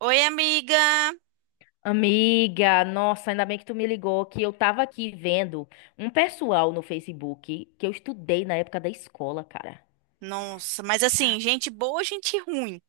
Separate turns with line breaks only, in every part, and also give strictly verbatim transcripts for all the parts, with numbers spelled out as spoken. Oi, amiga.
Amiga, nossa, ainda bem que tu me ligou, que eu tava aqui vendo um pessoal no Facebook que eu estudei na época da escola, cara.
Nossa, mas assim, gente boa, gente ruim.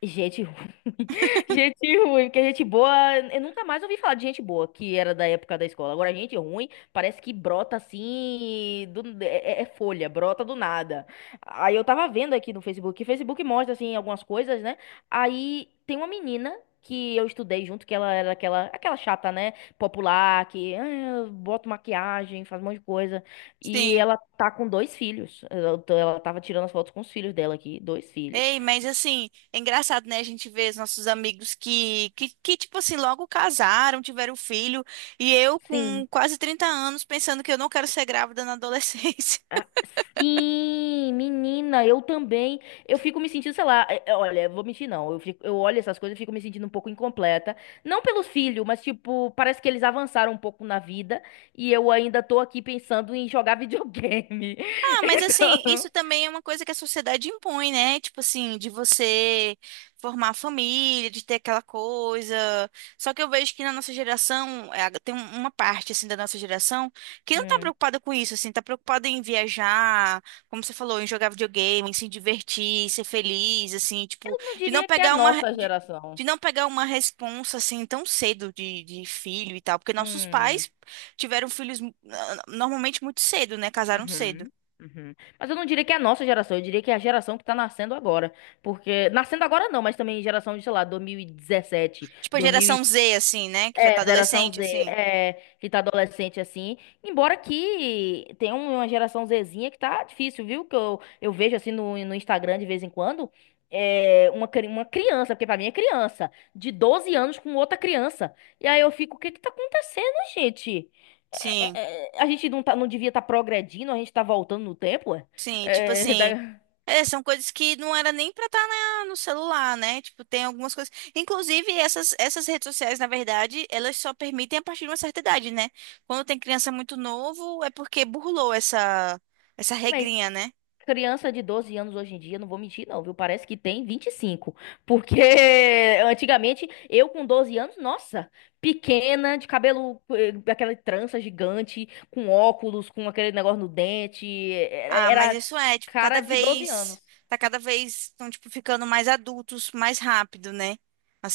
Gente ruim. Gente ruim, porque gente boa. Eu nunca mais ouvi falar de gente boa, que era da época da escola. Agora, gente ruim parece que brota assim. do- é, é- é folha, brota do nada. Aí eu tava vendo aqui no Facebook, que o Facebook mostra assim algumas coisas, né? Aí tem uma menina que eu estudei junto, que ela era aquela, aquela chata, né? Popular, que ah, bota maquiagem, faz um monte de coisa. E
Sim.
ela tá com dois filhos. Ela, ela tava tirando as fotos com os filhos dela aqui, dois filhos.
Ei, mas assim, é engraçado, né? A gente vê os nossos amigos que, que, que, tipo assim, logo casaram, tiveram filho, e eu com
Sim.
quase trinta anos pensando que eu não quero ser grávida na adolescência.
Ah, sim, menina, eu também. Eu fico me sentindo, sei lá, é- é, olha, vou mentir não. Eu fico- eu olho essas coisas e fico me sentindo um pouco incompleta. Não pelo filho, mas tipo, parece que eles avançaram um pouco na vida e eu ainda tô aqui pensando em jogar videogame.
Ah, mas assim,
Então,
isso também é uma coisa que a sociedade impõe, né? Tipo assim, de você formar família, de ter aquela coisa. Só que eu vejo que na nossa geração, é, tem um- uma parte assim da nossa geração que não tá
hum,
preocupada com isso, assim, tá preocupada em viajar, como você falou, em jogar videogame, em se divertir, ser feliz, assim,
eu
tipo,
não
de não
diria que é a
pegar uma
nossa
de,
geração.
de não pegar uma responsa assim tão cedo de, de filho e tal, porque nossos
Hum,
pais tiveram filhos ah, normalmente muito cedo, né? Casaram cedo.
uhum, uhum. Mas eu não diria que é a nossa geração, eu diria que é a geração que tá nascendo agora. Porque, nascendo agora não, mas também geração de, sei lá, dois mil e dezessete.
Tipo a geração zê, assim, né? Que já tá
É, geração
adolescente,
Z,
assim.
é, que tá adolescente assim. Embora que tem um, uma geração Zzinha que tá difícil, viu? Que eu, eu vejo assim no, no Instagram de vez em quando. É, uma, cri- uma criança, porque pra mim é criança, de doze anos com outra criança. E aí eu fico, o que que tá acontecendo, gente? É,
Sim,
é, é, a gente não, tá, não devia estar progredindo, a gente tá voltando no tempo, é?
sim. Tipo
É,
assim.
da-
é, são coisas que não era nem pra estar no celular, né? Tipo, tem algumas coisas. Inclusive, essas, essas redes sociais, na verdade, elas só permitem a partir de uma certa idade, né? Quando tem criança muito novo, é porque burlou essa, essa
mas
regrinha, né?
criança de doze anos hoje em dia, não vou mentir não, viu? Parece que tem vinte e cinco. Porque antigamente, eu com doze anos, nossa, pequena, de cabelo, eh, aquela trança gigante, com óculos, com aquele negócio no dente, eh, eh,
Ah, mas
era
isso é, tipo,
cara
cada
de doze anos.
vez, tá cada vez, estão, tipo, ficando mais adultos, mais rápido, né?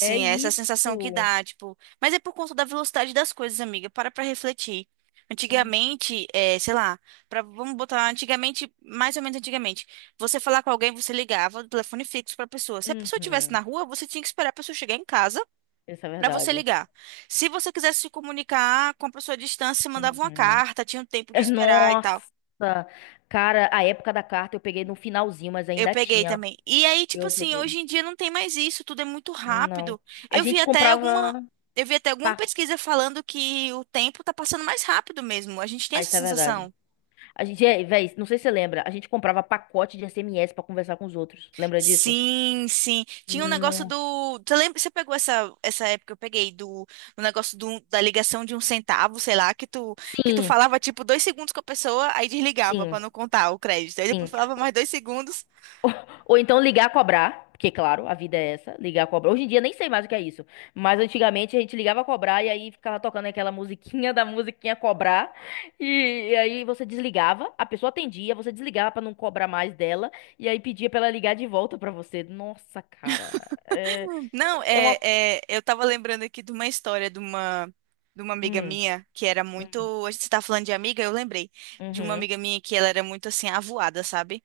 É
é essa sensação que
isso.
dá, tipo, mas é por conta da velocidade das coisas, amiga, para pra refletir. Antigamente, é, sei lá, pra, vamos botar antigamente, mais ou menos antigamente, você falar com alguém, você ligava do telefone fixo pra pessoa. Se a pessoa estivesse
Uhum,
na rua, você tinha que esperar a pessoa chegar em casa
isso é
pra você
verdade.
ligar. Se você quisesse se comunicar com a pessoa à distância, você mandava uma
Uhum.
carta, tinha um tempo de
É,
esperar e tal.
nossa, cara, a época da carta eu peguei no finalzinho, mas
Eu
ainda
peguei
tinha.
também. E aí, tipo
Eu
assim,
peguei.
hoje em dia não tem mais isso, tudo é muito
Não.
rápido.
A
Eu vi
gente
até alguma,
comprava.
eu vi até alguma
pa-
pesquisa falando que o tempo tá passando mais rápido mesmo. A gente tem
Ah,
essa
isso é verdade.
sensação.
A gente, é, véi, não sei se você lembra, a gente comprava pacote de S M S pra conversar com os outros. Lembra disso?
Sim, sim. Tinha um negócio
Não.
do, você lembra, você pegou essa essa época que eu peguei do, do negócio do, da ligação de um centavo, sei lá, que tu que tu
Sim,
falava tipo dois segundos com a pessoa, aí desligava
sim,
pra não contar o crédito. Aí
sim.
depois falava mais dois segundos.
Ou então ligar a cobrar, porque, claro, a vida é essa, ligar a cobrar. Hoje em dia nem sei mais o que é isso, mas antigamente a gente ligava a cobrar e aí ficava tocando aquela musiquinha da musiquinha cobrar, e, e aí você desligava, a pessoa atendia, você desligava pra não cobrar mais dela, e aí pedia pra ela ligar de volta pra você. Nossa, cara, é,
Não,
é
é,
uma...
é, eu tava lembrando aqui de uma história de uma, de uma amiga
Hum,
minha que era
hum,
muito. A gente tá falando de amiga, eu lembrei de uma
uhum.
amiga minha que ela era muito assim, avoada, sabe?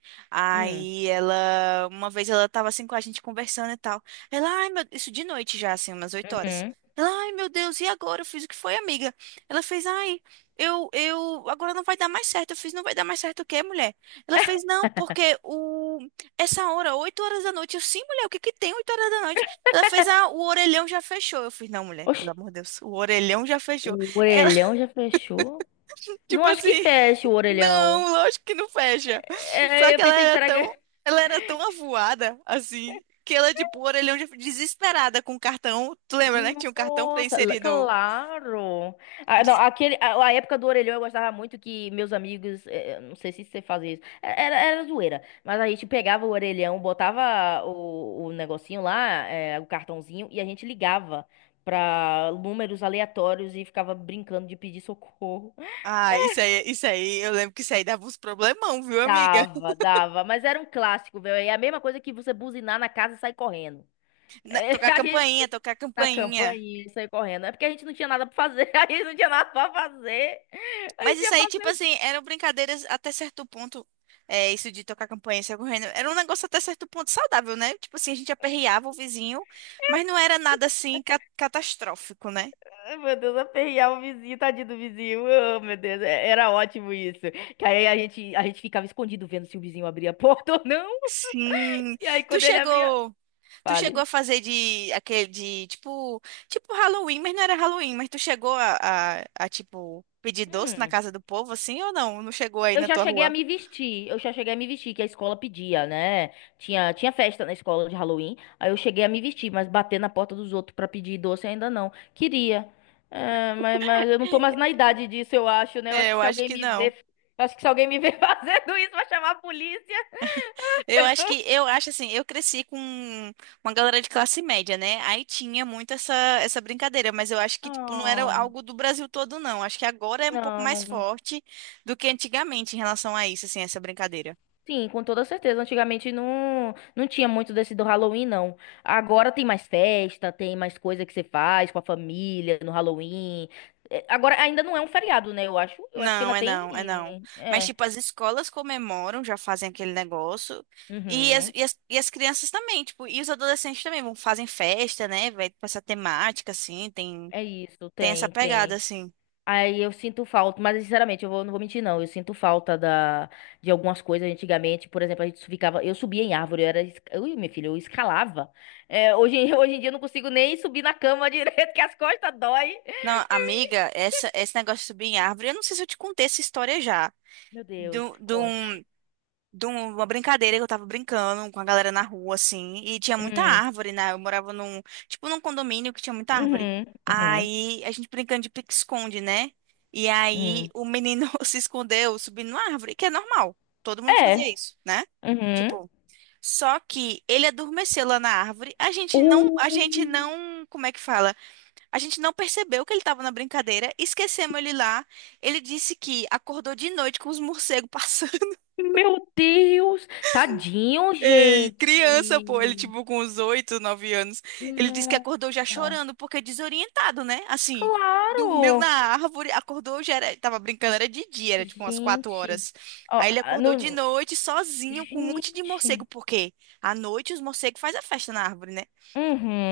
Hum,
Aí ela, uma vez ela tava assim com a gente conversando e tal. Ela, ai meu, isso de noite já, assim, umas oito horas.
uhum.
Ela, ai meu Deus, e agora? Eu fiz o que foi, amiga? Ela fez, ai, eu, eu, agora não vai dar mais certo. Eu fiz, não vai dar mais certo o quê, mulher? Ela fez, não, porque o, essa hora, oito horas da noite. Eu, sim, mulher, o que que tem oito horas da noite? Ela fez a, o orelhão já fechou. Eu fiz, não, mulher,
Oxi,
pelo amor de Deus, o orelhão já fechou.
o
Ela,
orelhão já fechou? Não
tipo
acho que
assim,
feche o orelhão.
não, lógico que não fecha. Só
É, eu
que ela
pensei,
era
será
tão,
que.
ela era tão avoada, assim, que ela, tipo, o orelhão já desesperada com o cartão. Tu lembra, né, que tinha um cartão pra
Nossa, l-
inserir no.
claro! Ah, não,
de-
aquele, a, a época do orelhão eu gostava muito que meus amigos. Eh, eh, não sei se você fazia isso. É- Era, era zoeira. Mas a gente pegava o orelhão, botava o, o negocinho lá, eh, o cartãozinho, e a gente ligava pra números aleatórios e ficava brincando de pedir socorro.
Ah, isso aí, isso aí, eu lembro que isso aí dava uns problemão, viu, amiga?
Dava, dava, mas era um clássico, velho. É a mesma coisa que você buzinar na casa e sair correndo.
Na-
É,
tocar
a gente
campainha, tocar
na
campainha.
campainha e sair correndo. É porque a gente não tinha nada pra fazer. A gente não tinha nada pra fazer. A
Mas
gente
isso
ia
aí, tipo
fazer.
assim, eram brincadeiras até certo ponto. É, isso de tocar campanha e sair correndo. Era um negócio até certo ponto saudável, né? Tipo assim, a gente aperreava o vizinho, mas não era nada assim ca- catastrófico, né?
Ai, meu Deus, aperrear o vizinho, tadinho do vizinho. Oh, meu Deus, é- era ótimo isso. Que aí a gente, a gente ficava escondido vendo se o vizinho abria a porta ou não.
Sim.
E aí
Tu
quando ele abria.
chegou, tu chegou
Fale.
a fazer de aquele de tipo, tipo Halloween, mas não era Halloween, mas tu chegou a, a, a tipo pedir doce na
Hum.
casa do povo assim ou não? Não chegou aí
Eu
na
já
tua
cheguei a
rua?
me vestir, eu já cheguei a me vestir, que a escola pedia, né? Tinha, tinha festa na escola de Halloween, aí eu cheguei a me vestir, mas bater na porta dos outros pra pedir doce ainda não. Queria. É, mas, mas eu não tô mais na idade disso, eu acho, né? Eu
É,
acho que
eu
se
acho
alguém
que
me
não.
ver, eu acho que se alguém me ver fazendo isso, vai chamar a polícia.
Eu acho
Então.
que eu acho assim, eu cresci com uma galera de classe média, né? Aí tinha muito essa essa brincadeira, mas eu acho que tipo não era
Oh.
algo do Brasil todo não. Acho que agora é um pouco mais
Não.
forte do que antigamente em relação a isso, assim, essa brincadeira.
Sim, com toda certeza. Antigamente não, não tinha muito desse do Halloween, não. Agora tem mais festa, tem mais coisa que você faz com a família no Halloween. É, agora ainda não é um feriado, né? Eu acho. Eu acho que
Não,
ainda
é
tem.
não, é não. Mas
É.
tipo as escolas comemoram, já fazem aquele negócio e as,
Uhum.
e as, e as crianças também, tipo, e os adolescentes também vão fazem festa, né? Vai pra essa temática assim, tem
É isso,
tem essa
tem,
pegada
tem.
assim.
Aí eu sinto falta, mas sinceramente, eu vou- não vou mentir, não. Eu sinto falta da, de algumas coisas antigamente. Por exemplo, a gente ficava. Eu subia em árvore, eu era. es- Ui, meu filho, eu escalava. É, hoje, em- hoje em dia eu não consigo nem subir na cama direito, que as costas dói.
Não, amiga, essa, esse negócio de subir em árvore, eu não sei se eu te contei essa história já.
Meu
De,
Deus,
um- de,
conte.
um- de um, uma brincadeira que eu tava brincando com a galera na rua, assim, e tinha muita
Hum,
árvore, né? Eu morava num, tipo, num condomínio que tinha muita árvore.
uhum, uhum,
Aí a gente brincando de pique-esconde, né? E aí
uhum.
o menino se escondeu subindo na árvore, que é normal. Todo mundo fazia
É.
isso, né?
Uhum.
Tipo, só que ele adormeceu lá na árvore. A gente não,
Uh,
a gente não, como é que fala? A gente não percebeu que ele estava na brincadeira, esquecemos ele lá. Ele disse que acordou de noite com os morcegos passando.
meu Deus. Tadinho,
Ei, criança, pô, ele
gente.
tipo com uns oito, nove anos. Ele disse que acordou já
Nossa.
chorando, porque é desorientado, né? Assim, dormiu na
Claro.
árvore, acordou, já era, tava brincando, era de dia, era tipo umas quatro
Gente.
horas.
Ó,
Aí ele
ah,
acordou de
no...
noite, sozinho, com um monte de morcego,
Gente.
porque à noite os morcegos fazem a festa na árvore, né?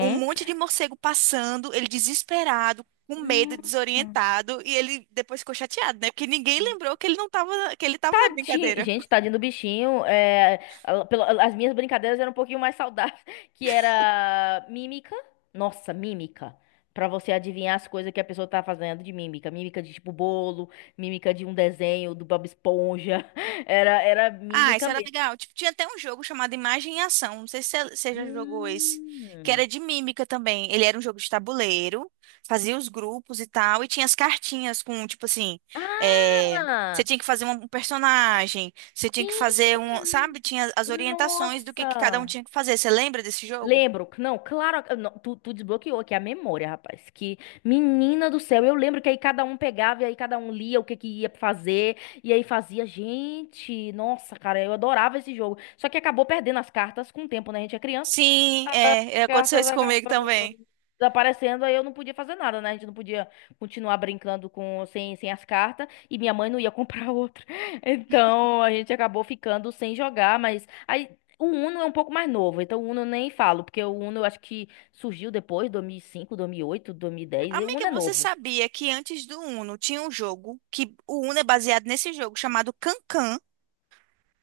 Um monte de morcego passando, ele desesperado, com medo,
Nossa.
desorientado, e ele depois ficou chateado, né? Porque ninguém lembrou que ele não tava, na- que ele tava na
Ti-
brincadeira.
Gente, tadinho do bichinho. É, a- pelo- as minhas brincadeiras eram um pouquinho mais saudáveis, que era mímica. Nossa, mímica. Pra você adivinhar as coisas que a pessoa tá fazendo de mímica. Mímica de tipo bolo, mímica de um desenho do Bob Esponja. Era, era
Ah, isso
mímica
era
mesmo.
legal. Tipo, tinha até um jogo chamado Imagem e Ação. Não sei se você você já jogou esse, que
Hum.
era de mímica também. Ele era um jogo de tabuleiro, fazia os grupos e tal, e tinha as cartinhas com, tipo assim, é, você
Ah!
tinha que fazer um um personagem, você tinha que fazer
Sim!
um, sabe? Tinha as orientações do que que cada um
Nossa!
tinha que fazer. Você lembra desse jogo?
Lembro, que não, claro, eu não, tu, tu desbloqueou aqui a memória, rapaz. Que menina do céu, eu lembro que aí cada um pegava e aí cada um lia o que que ia fazer e aí fazia, gente, nossa, cara, eu adorava esse jogo. Só que acabou perdendo as cartas com o tempo, né? A gente é criança,
Sim,
as
é, é, aconteceu
cartas
isso comigo
acabam
também.
desaparecendo, aí eu não podia fazer nada, né? A gente não podia continuar brincando com sem, sem as cartas e minha mãe não ia comprar outra. Então a gente acabou ficando sem jogar, mas aí o Uno é um pouco mais novo, então o Uno eu nem falo, porque o Uno eu acho que surgiu depois, dois dois dois mil, mil e, e cinco, oito, dois mil e dez. O
Amiga,
Uno é
você
novo.
sabia que antes do Uno tinha um jogo que o Uno é baseado nesse jogo chamado Cancan?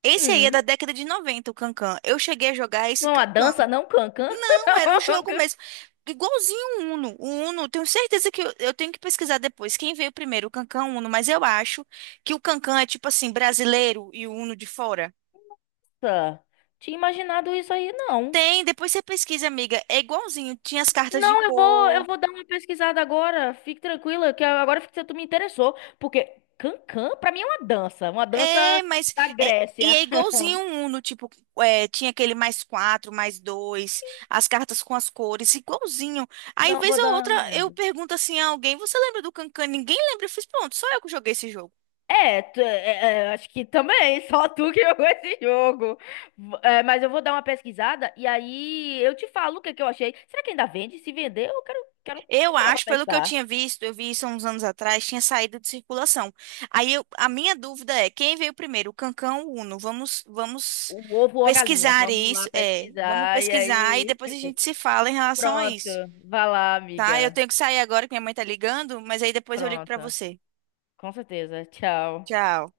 Esse aí é
Hum,
da década de noventa o Cancan. Eu cheguei a jogar esse
não é uma
Cancan,
dança, não, Cancan?
era o jogo mesmo. Igualzinho o Uno. O Uno, tenho certeza que eu, eu tenho que pesquisar depois quem veio primeiro, o Cancan ou o Uno, mas eu acho que o Cancan é tipo assim, brasileiro e o Uno de fora.
Tinha imaginado isso aí, não.
Tem, depois você pesquisa, amiga. É igualzinho, tinha as cartas de
Não, eu vou, eu
cor.
vou dar uma pesquisada agora. Fique tranquila, que agora que tu me interessou, porque cancan pra mim é uma dança, uma
É,
dança
mas
da
é, e
Grécia.
é igualzinho um Uno, tipo, é, tinha aquele mais quatro, mais dois, as cartas com as cores, igualzinho. Aí,
Não
vez
vou
ou
dar
outra,
uma
eu
olhada.
pergunto assim a alguém, você lembra do Cancan? Ninguém lembra. Eu fiz, pronto, só eu que joguei esse jogo.
É, tu- é, é, é, acho que também, só tu que jogou esse jogo. V- é, mas eu vou dar uma pesquisada e aí eu te falo o que é que eu achei. Será que ainda vende? Se vender, eu quero, quero
Eu
comprar pra
acho, pelo que eu
testar.
tinha visto, eu vi isso há uns anos atrás, tinha saído de circulação. Aí, eu- a minha dúvida é, quem veio primeiro, o Cancan ou o Uno? Vamos, vamos
O ovo ou a galinha?
pesquisar
Vamos lá
isso, é, vamos
pesquisar e
pesquisar e
aí.
depois a gente se fala em relação a
Pronto,
isso.
vai lá,
Tá, eu
amiga.
tenho que sair agora que minha mãe tá ligando, mas aí depois eu ligo pra
Pronto.
você.
Com certeza. Tchau.
Tchau.